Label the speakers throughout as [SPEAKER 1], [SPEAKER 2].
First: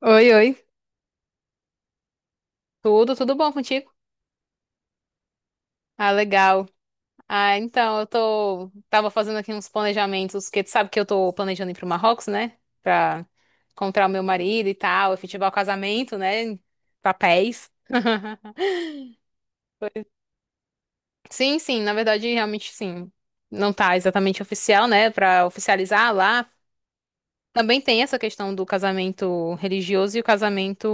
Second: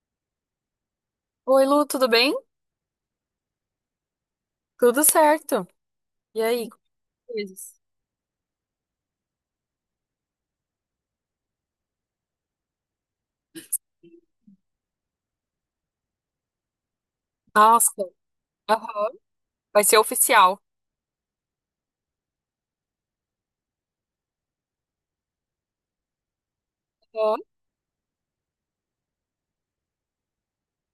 [SPEAKER 1] Oi, oi.
[SPEAKER 2] Oi, Lu, tudo bem?
[SPEAKER 1] Tudo, tudo bom contigo?
[SPEAKER 2] Tudo certo.
[SPEAKER 1] Ah,
[SPEAKER 2] E
[SPEAKER 1] legal.
[SPEAKER 2] aí, como
[SPEAKER 1] Ah,
[SPEAKER 2] coisas?
[SPEAKER 1] então, tava fazendo aqui uns planejamentos, porque tu sabe que eu tô planejando ir pro Marrocos, né? Pra encontrar o meu marido e tal, efetivar o casamento, né? Papéis.
[SPEAKER 2] Nossa, aham. Vai ser oficial.
[SPEAKER 1] Sim, sim, na verdade, realmente, sim. Não tá exatamente oficial, né? Pra oficializar lá.
[SPEAKER 2] Aham.
[SPEAKER 1] Também tem essa questão do casamento religioso e o casamento,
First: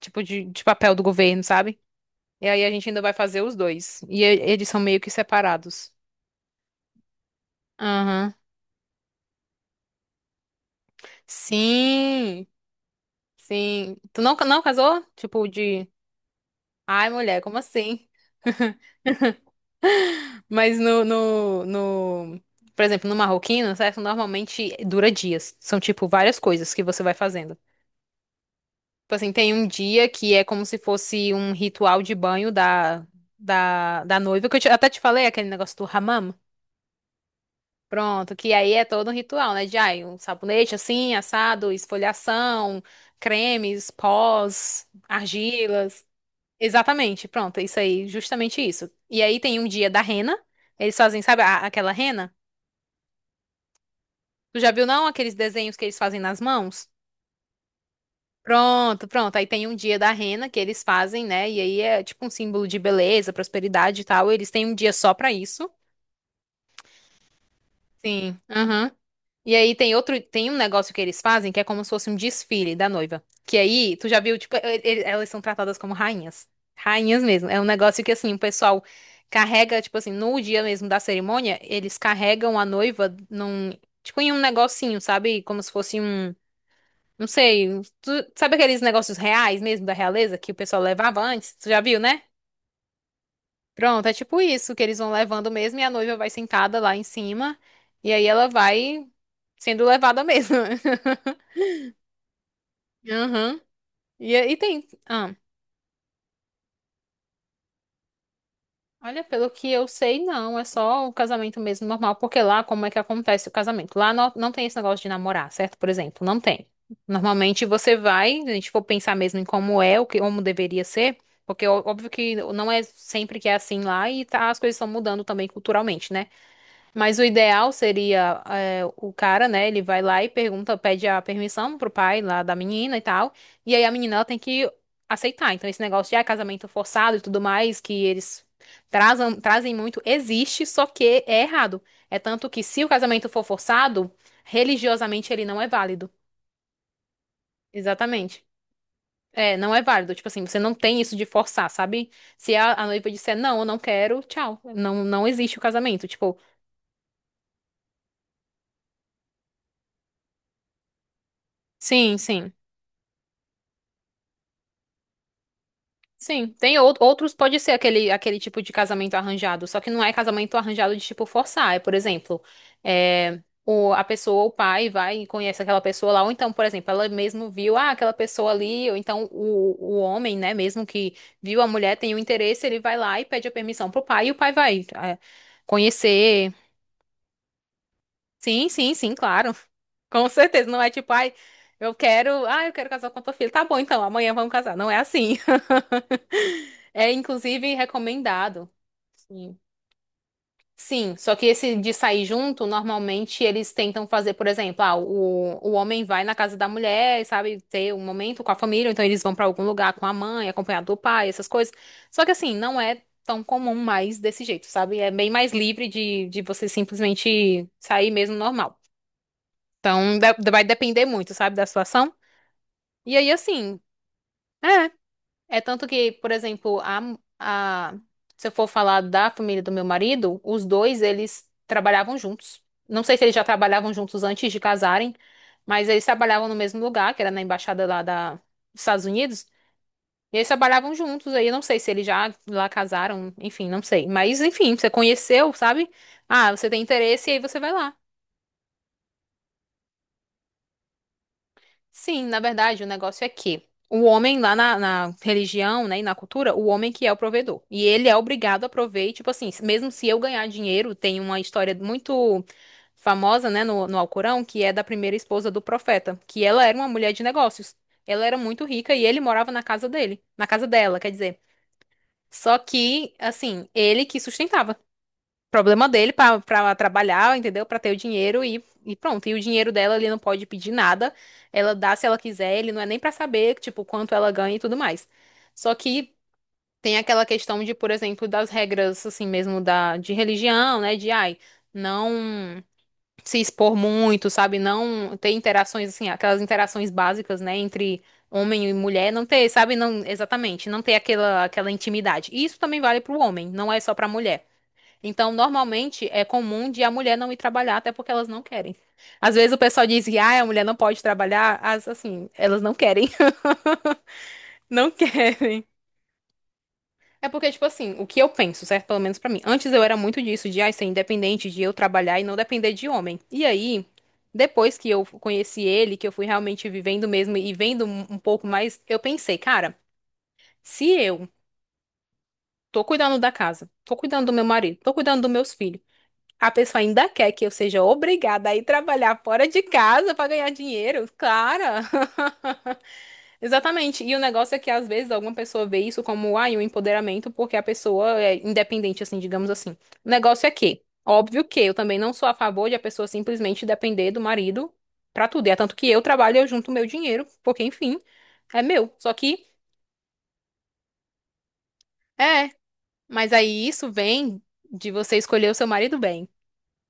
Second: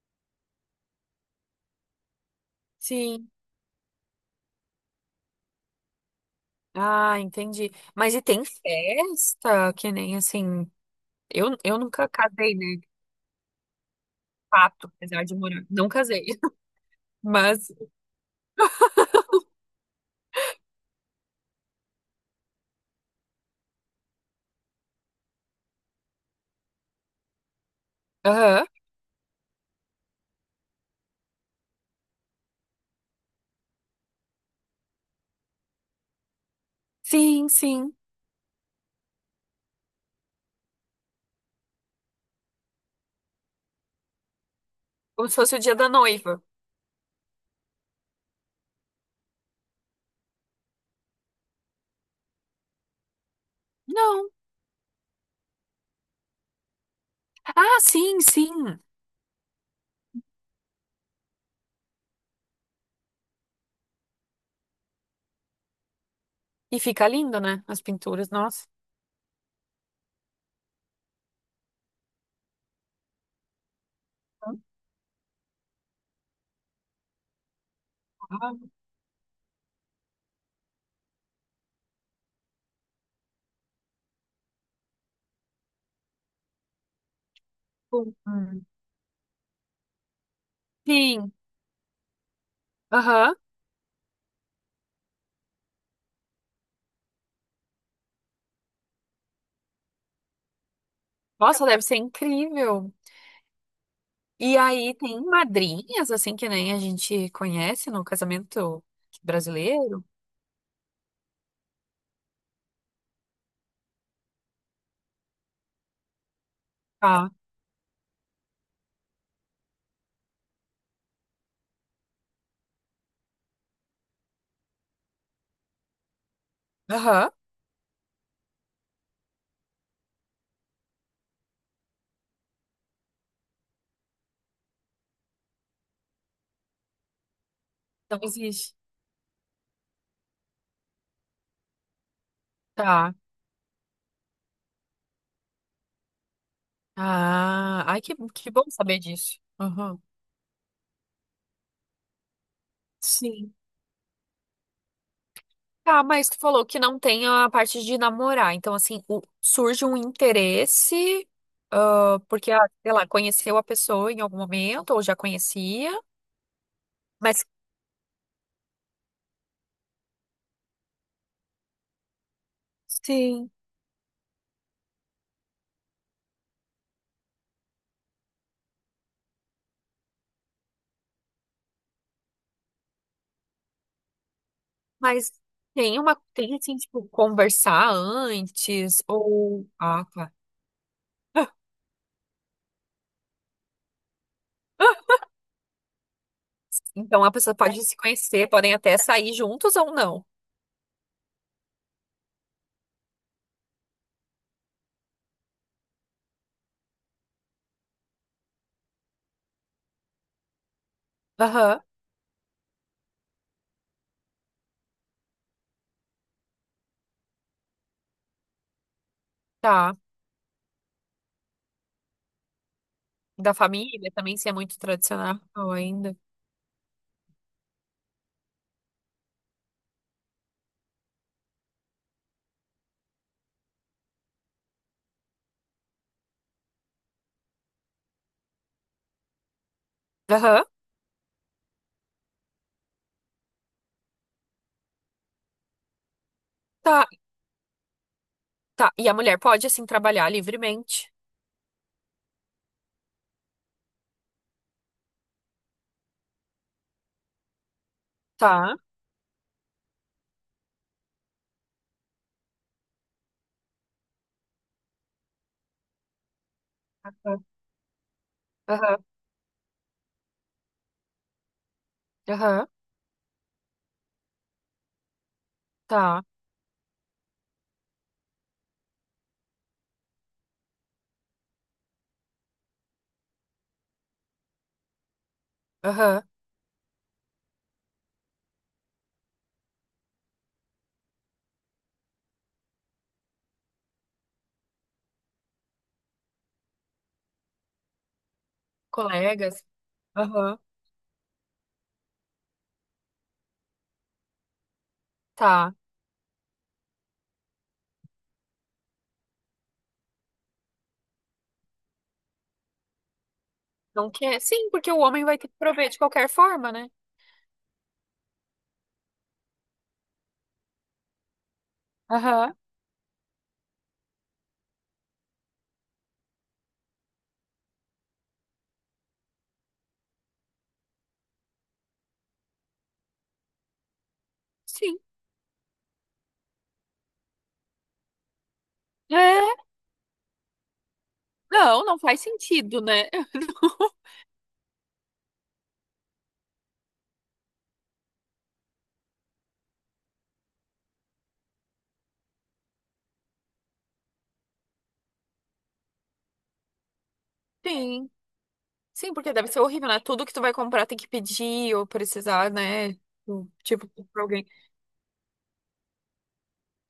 [SPEAKER 1] tipo, de papel do governo, sabe? E aí a gente ainda vai
[SPEAKER 2] Sim.
[SPEAKER 1] fazer os dois. E eles são meio que separados.
[SPEAKER 2] Ah, entendi. Mas e
[SPEAKER 1] Aham.
[SPEAKER 2] tem festa? Que nem assim. Eu nunca
[SPEAKER 1] Sim,
[SPEAKER 2] casei, né? De
[SPEAKER 1] sim. Tu não, não
[SPEAKER 2] fato,
[SPEAKER 1] casou?
[SPEAKER 2] apesar de
[SPEAKER 1] Tipo,
[SPEAKER 2] morar.
[SPEAKER 1] de.
[SPEAKER 2] Não casei.
[SPEAKER 1] Ai, mulher, como
[SPEAKER 2] Mas.
[SPEAKER 1] assim? Mas no. Por exemplo, no marroquino, certo? Normalmente dura dias. São, tipo, várias coisas que você vai fazendo.
[SPEAKER 2] Aham.
[SPEAKER 1] Tipo assim, tem um dia que é como se fosse um ritual de banho da noiva, que eu até te falei, aquele negócio do hammam.
[SPEAKER 2] Sim, sim.
[SPEAKER 1] Pronto, que aí é todo um ritual, né? De ai, um sabonete assim, assado, esfoliação, cremes, pós,
[SPEAKER 2] Como se fosse o dia da
[SPEAKER 1] argilas.
[SPEAKER 2] noiva.
[SPEAKER 1] Exatamente, pronto, isso aí, justamente isso. E aí tem um dia da rena, eles fazem, sabe, aquela rena?
[SPEAKER 2] Não.
[SPEAKER 1] Tu já viu, não, aqueles desenhos que eles fazem nas mãos?
[SPEAKER 2] Ah, sim, sim.
[SPEAKER 1] Pronto, pronto, aí tem um dia da rena que eles fazem, né? E aí é tipo um símbolo de beleza, prosperidade e tal. Eles têm um dia só pra isso.
[SPEAKER 2] E fica lindo, né? As pinturas,
[SPEAKER 1] Sim.
[SPEAKER 2] nossa.
[SPEAKER 1] Aham. E aí tem outro, tem um negócio que eles fazem que é como se fosse um desfile da noiva. Que aí, tu já viu, tipo, elas são tratadas como rainhas. Rainhas mesmo. É um negócio que assim, o
[SPEAKER 2] Ah,
[SPEAKER 1] pessoal carrega, tipo assim, no dia mesmo da cerimônia, eles carregam a noiva num, tipo, em um negocinho, sabe? Como se fosse um, não sei,
[SPEAKER 2] bom.
[SPEAKER 1] sabe
[SPEAKER 2] Hum.
[SPEAKER 1] aqueles negócios reais mesmo da realeza que o pessoal levava
[SPEAKER 2] Sim.
[SPEAKER 1] antes? Tu já viu, né?
[SPEAKER 2] Aham.
[SPEAKER 1] Pronto, é tipo isso que eles vão levando mesmo e a noiva vai sentada lá em cima e aí ela vai sendo levada mesmo.
[SPEAKER 2] Nossa, deve ser incrível.
[SPEAKER 1] Aham. E
[SPEAKER 2] E
[SPEAKER 1] tem.
[SPEAKER 2] aí tem
[SPEAKER 1] Ah,
[SPEAKER 2] madrinhas, assim, que nem a gente conhece no casamento
[SPEAKER 1] olha, pelo que eu
[SPEAKER 2] brasileiro.
[SPEAKER 1] sei, não. É só o casamento mesmo normal. Porque lá, como é que acontece o casamento? Lá não, não tem esse negócio de namorar, certo? Por exemplo, não tem.
[SPEAKER 2] Tá.
[SPEAKER 1] Normalmente você vai, se a gente for pensar mesmo em como é, o que, como deveria ser. Porque óbvio que não é sempre que é assim lá e as coisas estão mudando também culturalmente, né? Mas o
[SPEAKER 2] Aham.
[SPEAKER 1] ideal seria é, o cara, né? Ele vai lá e pergunta, pede a permissão pro pai lá da menina e tal. E aí a menina ela tem que aceitar. Então esse negócio de ah, casamento forçado e tudo mais que
[SPEAKER 2] Não
[SPEAKER 1] eles
[SPEAKER 2] existe.
[SPEAKER 1] trazem, trazem muito existe, só que é errado. É tanto que se o
[SPEAKER 2] Tá.
[SPEAKER 1] casamento for forçado, religiosamente ele não é válido.
[SPEAKER 2] Ah, ai,
[SPEAKER 1] Exatamente.
[SPEAKER 2] que bom saber disso.
[SPEAKER 1] É, não é
[SPEAKER 2] Aham.
[SPEAKER 1] válido. Tipo assim, você não tem isso de forçar, sabe? Se a noiva disser
[SPEAKER 2] Sim.
[SPEAKER 1] não, eu não quero, tchau. Não, não existe o
[SPEAKER 2] Tá,
[SPEAKER 1] casamento.
[SPEAKER 2] mas
[SPEAKER 1] Tipo,
[SPEAKER 2] tu falou que não tem a parte de namorar. Então, assim, o- surge um interesse,
[SPEAKER 1] sim,
[SPEAKER 2] ah, porque,
[SPEAKER 1] sim.
[SPEAKER 2] ah, sei lá, conheceu a pessoa em algum momento, ou já conhecia,
[SPEAKER 1] Sim, tem outros,
[SPEAKER 2] mas
[SPEAKER 1] pode ser aquele tipo de casamento arranjado, só que não é casamento arranjado de tipo forçar. É, por exemplo, é,
[SPEAKER 2] Sim.
[SPEAKER 1] a pessoa, o pai, vai e conhece aquela pessoa lá, ou então, por exemplo, ela mesmo viu, ah, aquela pessoa ali, ou então o homem, né, mesmo que viu a mulher, tem o interesse, ele vai lá e pede a permissão pro pai, e o pai vai, é,
[SPEAKER 2] mas tem uma,
[SPEAKER 1] conhecer.
[SPEAKER 2] tem assim, tipo, conversar
[SPEAKER 1] Sim, sim,
[SPEAKER 2] antes,
[SPEAKER 1] sim, claro.
[SPEAKER 2] ou. Ah,
[SPEAKER 1] Com
[SPEAKER 2] tá.
[SPEAKER 1] certeza, não é tipo, ai, eu quero, ah, eu quero casar com a tua filha. Tá bom, então, amanhã vamos casar. Não é assim. É
[SPEAKER 2] Então a pessoa
[SPEAKER 1] inclusive
[SPEAKER 2] pode se conhecer,
[SPEAKER 1] recomendado.
[SPEAKER 2] podem até sair
[SPEAKER 1] Sim.
[SPEAKER 2] juntos ou não.
[SPEAKER 1] Sim, só que esse de sair junto, normalmente eles tentam fazer, por exemplo, ah, o homem vai na casa da mulher, sabe, ter um momento com a família, ou então eles vão pra algum lugar com a mãe, acompanhado do pai, essas coisas.
[SPEAKER 2] Aham,
[SPEAKER 1] Só que assim, não é tão comum mais desse jeito, sabe? É bem mais livre de você simplesmente sair mesmo normal.
[SPEAKER 2] tá.
[SPEAKER 1] Então, vai depender muito, sabe, da situação. E aí,
[SPEAKER 2] Da
[SPEAKER 1] assim.
[SPEAKER 2] família também, se é muito
[SPEAKER 1] É.
[SPEAKER 2] tradicional
[SPEAKER 1] É tanto que,
[SPEAKER 2] ainda.
[SPEAKER 1] por exemplo, a, se eu for falar da família do meu marido, os dois, eles trabalhavam juntos. Não sei se eles já trabalhavam juntos antes de casarem, mas eles trabalhavam no mesmo lugar, que era na embaixada lá da, dos Estados Unidos. E eles
[SPEAKER 2] Aham,
[SPEAKER 1] trabalhavam juntos, aí eu não sei se eles já lá casaram, enfim, não sei. Mas, enfim, você conheceu, sabe? Ah, você tem
[SPEAKER 2] tá,
[SPEAKER 1] interesse e aí você vai lá.
[SPEAKER 2] tá. E a mulher pode, assim, trabalhar livremente.
[SPEAKER 1] Sim, na verdade, o negócio é que o homem lá na religião, né, e na cultura, o homem que é o provedor. E ele é obrigado a
[SPEAKER 2] Tá.
[SPEAKER 1] prover, e, tipo assim, mesmo se eu ganhar dinheiro, tem uma história muito famosa, né, no Alcorão, que é da primeira esposa do profeta, que ela era uma mulher de negócios. Ela era muito rica
[SPEAKER 2] Aham,
[SPEAKER 1] e ele morava na casa dele, na casa dela, quer dizer. Só
[SPEAKER 2] aham,
[SPEAKER 1] que, assim, ele que sustentava. Problema dele
[SPEAKER 2] tá.
[SPEAKER 1] pra trabalhar, entendeu? Pra ter o dinheiro e pronto. E o dinheiro dela, ele não pode pedir nada. Ela dá se ela quiser, ele não é nem pra saber, tipo, quanto ela ganha e tudo mais. Só que
[SPEAKER 2] Aham.
[SPEAKER 1] tem aquela questão de, por exemplo, das regras, assim mesmo, de religião, né? De, ai, não se expor muito, sabe? Não ter interações, assim, aquelas interações básicas, né? Entre homem e mulher, não ter,
[SPEAKER 2] Colegas.
[SPEAKER 1] sabe? Não,
[SPEAKER 2] Aham,
[SPEAKER 1] exatamente, não ter aquela intimidade. E isso também vale pro homem, não é só pra mulher. Então,
[SPEAKER 2] tá.
[SPEAKER 1] normalmente é comum de a mulher não ir trabalhar, até porque elas não querem. Às vezes o pessoal diz que ah, a mulher não pode trabalhar, as assim, elas não querem.
[SPEAKER 2] Não quer? Sim,
[SPEAKER 1] Não
[SPEAKER 2] porque o homem
[SPEAKER 1] quer.
[SPEAKER 2] vai ter que prover de qualquer forma, né?
[SPEAKER 1] É porque, tipo assim, o que eu penso, certo? Pelo menos pra mim. Antes eu era muito disso, de ai, ser independente, de eu trabalhar e não
[SPEAKER 2] Aham,
[SPEAKER 1] depender de homem. E aí, depois que eu conheci ele, que eu fui realmente vivendo mesmo e vendo um pouco mais, eu pensei, cara, se eu tô cuidando da casa, tô cuidando do meu marido, tô
[SPEAKER 2] sim.
[SPEAKER 1] cuidando dos meus filhos. A pessoa ainda quer que eu seja obrigada a ir trabalhar fora
[SPEAKER 2] É,
[SPEAKER 1] de casa para ganhar dinheiro, cara.
[SPEAKER 2] não, não faz sentido, né? Não.
[SPEAKER 1] Exatamente. E o negócio é que às vezes alguma pessoa vê isso como ai, um empoderamento porque a pessoa é independente, assim, digamos assim. O negócio é que, óbvio que eu também não sou a favor de a pessoa simplesmente depender do marido pra tudo. E é tanto que eu trabalho, e eu junto meu dinheiro, porque enfim,
[SPEAKER 2] Sim.
[SPEAKER 1] é meu. Só
[SPEAKER 2] Sim, porque
[SPEAKER 1] que
[SPEAKER 2] deve ser horrível, né? Tudo que tu vai comprar tem que pedir ou precisar,
[SPEAKER 1] é,
[SPEAKER 2] né?
[SPEAKER 1] mas aí
[SPEAKER 2] Tipo,
[SPEAKER 1] isso
[SPEAKER 2] pra
[SPEAKER 1] vem
[SPEAKER 2] alguém.
[SPEAKER 1] de você escolher o seu marido bem.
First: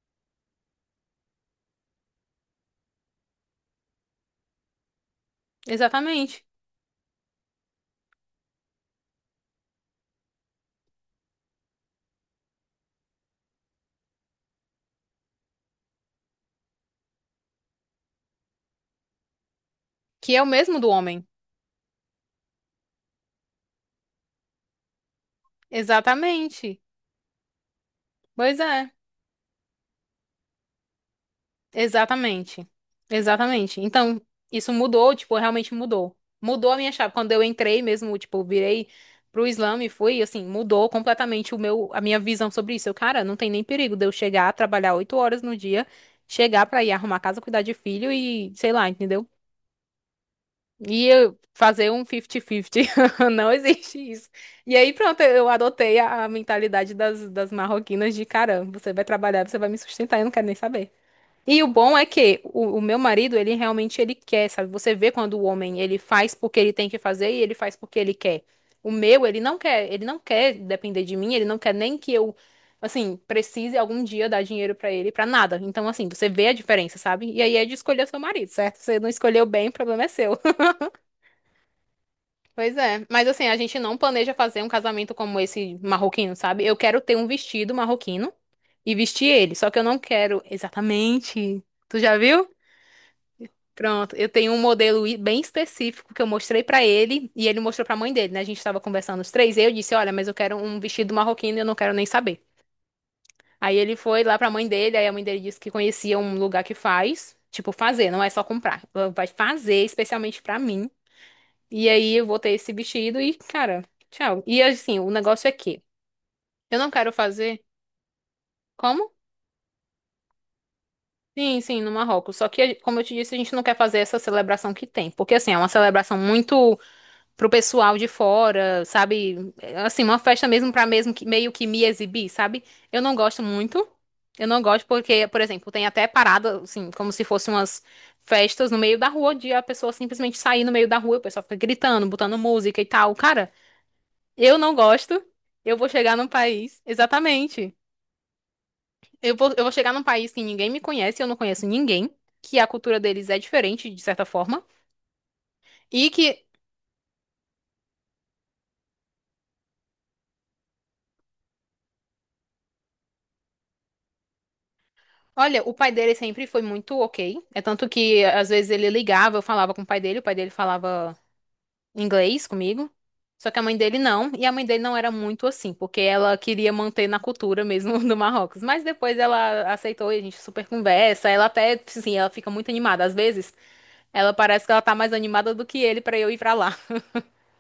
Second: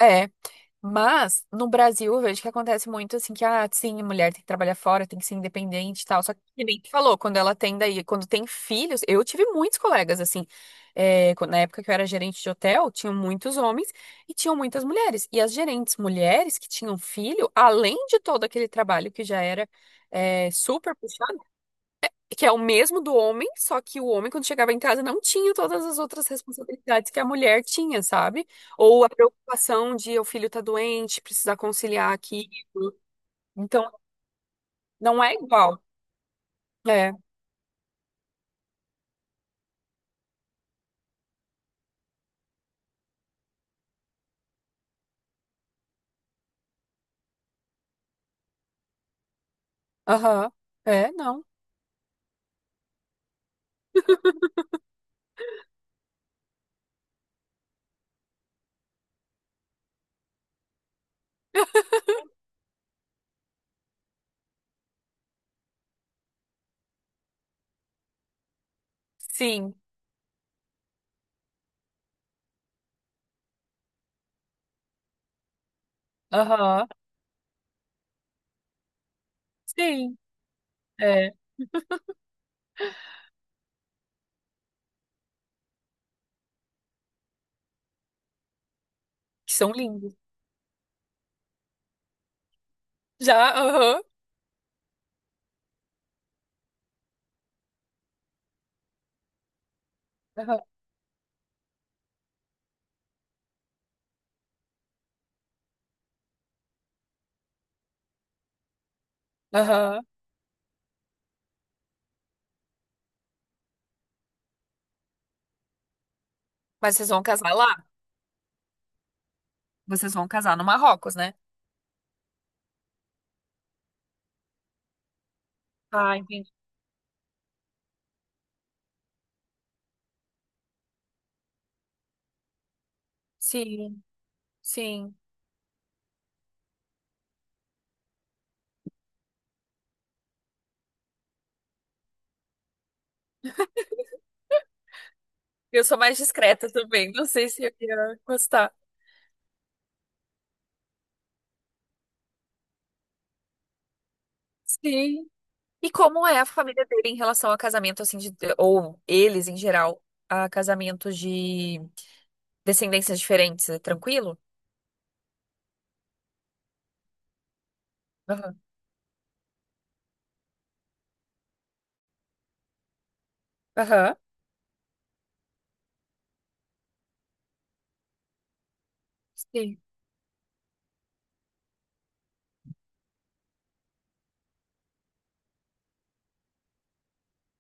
[SPEAKER 2] É, mas no Brasil eu vejo que acontece muito assim que, ah, sim, a mulher tem que trabalhar fora, tem que ser independente e tal. Só
[SPEAKER 1] Exatamente.
[SPEAKER 2] que nem tu falou, quando ela tem daí, quando tem filhos, eu tive muitos colegas assim, é, quando- na época que eu era gerente de hotel, tinham muitos homens e tinham muitas mulheres. E as gerentes mulheres que tinham filho, além de todo aquele trabalho que já era,
[SPEAKER 1] Que é o
[SPEAKER 2] é,
[SPEAKER 1] mesmo do
[SPEAKER 2] super
[SPEAKER 1] homem.
[SPEAKER 2] puxado que é o mesmo do homem, só que o homem, quando chegava em casa, não tinha todas as outras
[SPEAKER 1] Exatamente.
[SPEAKER 2] responsabilidades que a mulher tinha, sabe?
[SPEAKER 1] Pois é,
[SPEAKER 2] Ou a preocupação de o filho tá doente, precisar conciliar aqui.
[SPEAKER 1] exatamente. Exatamente.
[SPEAKER 2] Então,
[SPEAKER 1] Então, isso mudou,
[SPEAKER 2] não é
[SPEAKER 1] tipo, realmente
[SPEAKER 2] igual.
[SPEAKER 1] mudou. Mudou a minha chave.
[SPEAKER 2] É,
[SPEAKER 1] Quando eu entrei mesmo, tipo, virei pro Islã e fui, assim, mudou completamente o meu, a minha visão sobre isso. Eu, cara, não tem nem perigo de eu chegar, trabalhar oito horas no dia, chegar pra ir arrumar casa, cuidar de filho e, sei lá, entendeu?
[SPEAKER 2] aham.
[SPEAKER 1] E
[SPEAKER 2] É,
[SPEAKER 1] eu
[SPEAKER 2] não.
[SPEAKER 1] fazer um 50-50. Não existe isso. E aí, pronto, eu adotei a mentalidade das marroquinas de, cara, você vai trabalhar, você vai me sustentar, eu não quero nem saber. E o bom é que o meu marido, ele realmente ele quer, sabe? Você vê quando o homem ele faz porque ele tem que fazer e ele faz porque ele quer. O meu,
[SPEAKER 2] Sim,
[SPEAKER 1] ele não quer depender de mim, ele não quer nem que eu, assim, precise algum dia dar dinheiro pra ele pra nada. Então, assim, você vê a
[SPEAKER 2] aham.
[SPEAKER 1] diferença, sabe? E aí é de escolher seu marido, certo? Você não escolheu bem, o problema é
[SPEAKER 2] Sim,
[SPEAKER 1] seu.
[SPEAKER 2] é.
[SPEAKER 1] Pois é, mas assim, a gente não planeja fazer um casamento como esse marroquino, sabe? Eu quero ter um vestido marroquino e vestir
[SPEAKER 2] Que
[SPEAKER 1] ele, só
[SPEAKER 2] são
[SPEAKER 1] que eu não
[SPEAKER 2] lindos.
[SPEAKER 1] quero exatamente. Tu já viu?
[SPEAKER 2] Já, aham.
[SPEAKER 1] Pronto, eu tenho um modelo bem específico que eu mostrei pra ele e ele mostrou pra mãe dele, né? A gente tava conversando os três e eu disse: "Olha, mas eu quero
[SPEAKER 2] Aham.
[SPEAKER 1] um vestido marroquino, e eu não quero nem saber". Aí ele foi lá pra mãe dele, aí a mãe dele disse que conhecia um lugar que faz, tipo fazer, não é só comprar. Ela vai fazer
[SPEAKER 2] Aham.
[SPEAKER 1] especialmente pra mim. E aí eu vou ter esse vestido e, cara, tchau. E assim, o negócio é que eu não
[SPEAKER 2] Mas vocês
[SPEAKER 1] quero
[SPEAKER 2] vão casar
[SPEAKER 1] fazer
[SPEAKER 2] lá?
[SPEAKER 1] como?
[SPEAKER 2] Vocês vão casar no Marrocos, né?
[SPEAKER 1] Sim, sim, no Marrocos. Só que, como eu te disse, a gente não quer fazer essa celebração que tem, porque assim, é uma
[SPEAKER 2] Ah,
[SPEAKER 1] celebração
[SPEAKER 2] entendi.
[SPEAKER 1] muito pro pessoal de fora, sabe? Assim, uma festa mesmo pra mesmo que meio que me exibir, sabe? Eu não gosto muito.
[SPEAKER 2] Sim,
[SPEAKER 1] Eu não gosto
[SPEAKER 2] sim.
[SPEAKER 1] porque, por exemplo, tem até parada, assim, como se fossem umas festas no meio da rua, onde a pessoa simplesmente sair no meio da rua, o pessoal fica gritando, botando música e tal. Cara, eu não gosto. Eu
[SPEAKER 2] Eu
[SPEAKER 1] vou
[SPEAKER 2] sou
[SPEAKER 1] chegar
[SPEAKER 2] mais
[SPEAKER 1] num
[SPEAKER 2] discreta
[SPEAKER 1] país,
[SPEAKER 2] também. Não sei se eu
[SPEAKER 1] exatamente.
[SPEAKER 2] ia gostar.
[SPEAKER 1] Eu vou chegar num país que ninguém me conhece, eu não conheço ninguém, que a cultura deles é diferente, de certa forma.
[SPEAKER 2] Sim, e
[SPEAKER 1] E
[SPEAKER 2] como
[SPEAKER 1] que
[SPEAKER 2] é a família dele em relação a casamento, assim, de, ou eles em geral, a casamentos de descendências diferentes? É tranquilo?
[SPEAKER 1] Olha, o pai dele sempre foi muito ok. É tanto que às
[SPEAKER 2] Aham.
[SPEAKER 1] vezes ele ligava, eu falava com o pai dele falava inglês comigo. Só que a mãe dele
[SPEAKER 2] Aham.
[SPEAKER 1] não, e a mãe dele não era muito assim, porque ela queria manter na cultura mesmo do Marrocos. Mas depois ela
[SPEAKER 2] Sim.
[SPEAKER 1] aceitou e a gente super conversa. Ela até, assim, ela fica muito animada. Às vezes, ela parece que ela tá mais animada do que ele pra eu ir pra lá.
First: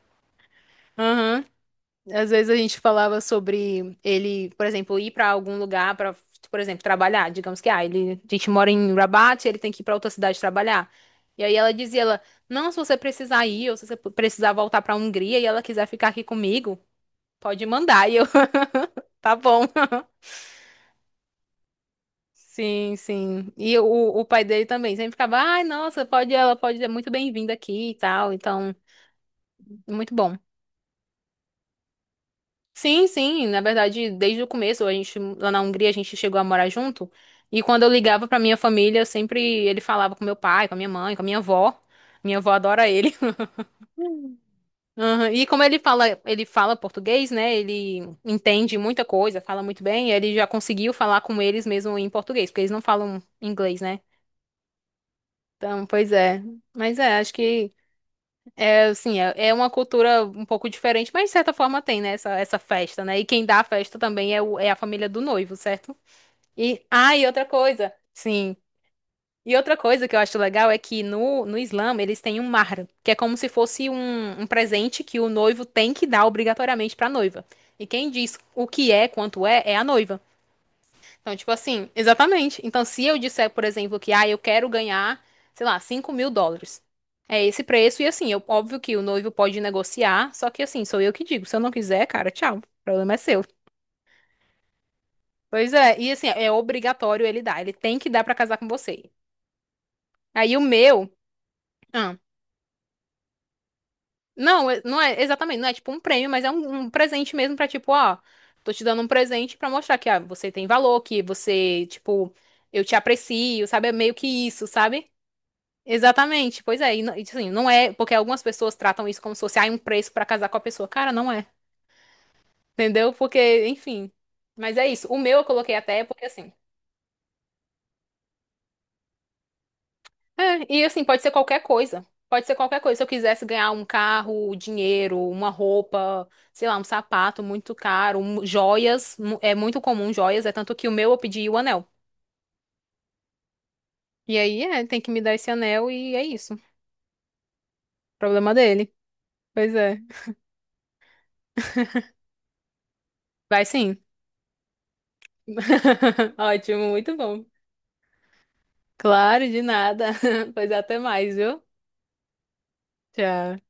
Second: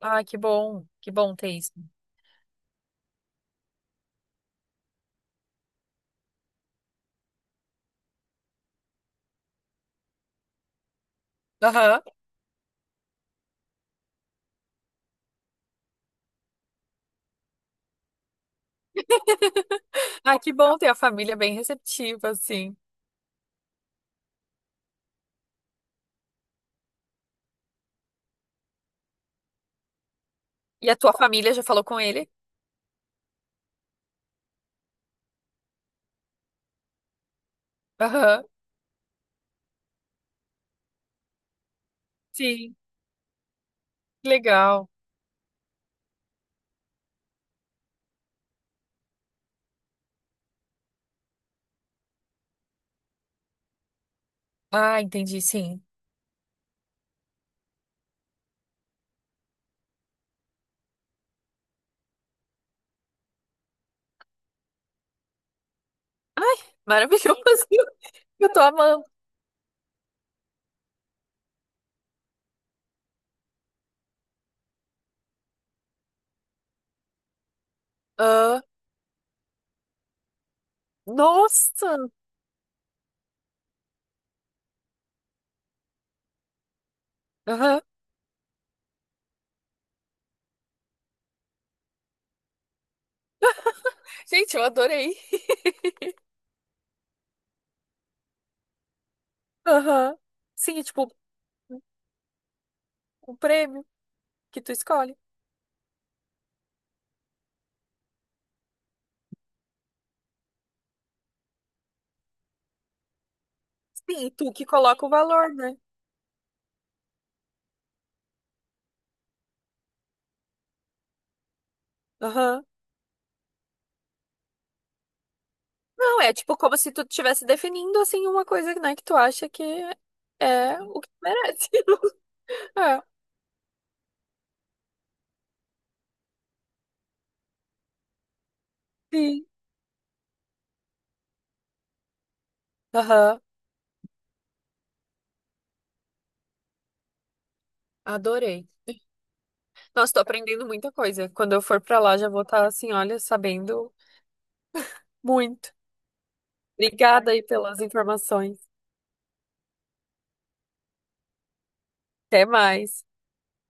[SPEAKER 2] Ah, que bom. Que bom ter isso.
[SPEAKER 1] Às vezes a gente falava sobre ele, por exemplo, ir para algum lugar para, por exemplo, trabalhar. Digamos que ah, ele, a gente mora em Rabat, ele tem que ir para outra cidade trabalhar. E aí ela dizia,
[SPEAKER 2] Aham.
[SPEAKER 1] ela, não, se você precisar ir, ou se você precisar voltar para a Hungria e ela quiser ficar aqui comigo, pode mandar. E eu, tá bom.
[SPEAKER 2] Ah, que bom ter a família bem receptiva, assim.
[SPEAKER 1] Sim, sim. O pai dele também sempre ficava, ai, nossa, pode, ela pode ser muito bem-vinda aqui e tal. Então, muito bom.
[SPEAKER 2] E a tua família já falou com ele?
[SPEAKER 1] Sim, sim, na verdade, desde o começo, a gente lá na Hungria a gente chegou a morar junto, e quando eu ligava pra
[SPEAKER 2] Aham.
[SPEAKER 1] minha família, eu sempre ele falava com meu pai, com a minha mãe, com a minha avó. Minha avó
[SPEAKER 2] Sim.
[SPEAKER 1] adora ele.
[SPEAKER 2] Que legal.
[SPEAKER 1] Aham, e como ele fala português, né? Ele entende muita coisa, fala muito bem, e ele já conseguiu falar com eles mesmo em português, porque eles não falam inglês, né?
[SPEAKER 2] Ah, entendi, sim.
[SPEAKER 1] Então, pois é. Mas é, acho que é assim, é uma cultura um pouco diferente, mas de certa forma tem, né, essa festa, né? E quem dá a festa também é a família do noivo, certo?
[SPEAKER 2] Ai,
[SPEAKER 1] E, ah, e outra
[SPEAKER 2] maravilhoso.
[SPEAKER 1] coisa,
[SPEAKER 2] Eu
[SPEAKER 1] sim.
[SPEAKER 2] tô amando.
[SPEAKER 1] E outra coisa que eu acho legal é que no Islã eles têm um mahar, que é como se fosse um presente que o noivo tem que dar obrigatoriamente pra noiva. E quem diz
[SPEAKER 2] Ah,
[SPEAKER 1] o que é, quanto é, é a noiva. Então, tipo assim,
[SPEAKER 2] nossa.
[SPEAKER 1] exatamente. Então, se eu disser, por exemplo, que ah, eu quero ganhar, sei lá, 5.000 dólares. É esse
[SPEAKER 2] Aham.
[SPEAKER 1] preço, e assim, eu, óbvio que o noivo pode negociar, só que assim, sou eu que digo. Se eu não quiser, cara, tchau. O problema é seu.
[SPEAKER 2] Gente, eu adorei.
[SPEAKER 1] Pois é, e assim, é obrigatório ele dar. Ele tem que dar pra casar com você.
[SPEAKER 2] Aham.
[SPEAKER 1] Aí o
[SPEAKER 2] Sim, é
[SPEAKER 1] meu.
[SPEAKER 2] tipo
[SPEAKER 1] Ah,
[SPEAKER 2] o prêmio que
[SPEAKER 1] não,
[SPEAKER 2] tu
[SPEAKER 1] é- não
[SPEAKER 2] escolhe.
[SPEAKER 1] é exatamente, não é tipo um prêmio, mas é um presente mesmo pra tipo, ó, tô te dando um presente pra mostrar que ah, você tem valor, que você, tipo, eu te aprecio, sabe? É meio que
[SPEAKER 2] Sim, tu
[SPEAKER 1] isso,
[SPEAKER 2] que coloca o
[SPEAKER 1] sabe?
[SPEAKER 2] valor, né?
[SPEAKER 1] Exatamente, pois é. E, não- e, tipo assim, não é, porque algumas pessoas tratam isso como se fosse, ah, um preço pra casar com a pessoa. Cara, não é.
[SPEAKER 2] Aham.
[SPEAKER 1] Entendeu? Porque, enfim. Mas é isso. O meu eu coloquei até
[SPEAKER 2] Não,
[SPEAKER 1] porque
[SPEAKER 2] é
[SPEAKER 1] assim.
[SPEAKER 2] tipo como se tu estivesse definindo assim uma coisa, né, que tu acha que
[SPEAKER 1] É,
[SPEAKER 2] é
[SPEAKER 1] e
[SPEAKER 2] o
[SPEAKER 1] assim,
[SPEAKER 2] que tu
[SPEAKER 1] pode ser qualquer
[SPEAKER 2] merece.
[SPEAKER 1] coisa. Pode ser qualquer coisa.
[SPEAKER 2] É,
[SPEAKER 1] Se eu quisesse ganhar um carro, dinheiro, uma roupa, sei lá, um sapato muito caro, um- joias, mu-
[SPEAKER 2] sim.
[SPEAKER 1] é muito comum joias, é tanto que o meu eu pedi o anel.
[SPEAKER 2] Aham.
[SPEAKER 1] E aí, é, tem que me dar esse anel e é isso. Problema
[SPEAKER 2] Adorei.
[SPEAKER 1] dele. Pois é.
[SPEAKER 2] Nossa, tô aprendendo muita coisa. Quando eu for pra lá, já vou estar assim, olha,
[SPEAKER 1] Vai
[SPEAKER 2] sabendo
[SPEAKER 1] sim.
[SPEAKER 2] muito.
[SPEAKER 1] Ótimo, muito
[SPEAKER 2] Obrigada aí
[SPEAKER 1] bom.
[SPEAKER 2] pelas informações.
[SPEAKER 1] Claro, de nada. Pois até mais, viu?
[SPEAKER 2] Até mais.
[SPEAKER 1] Tchau.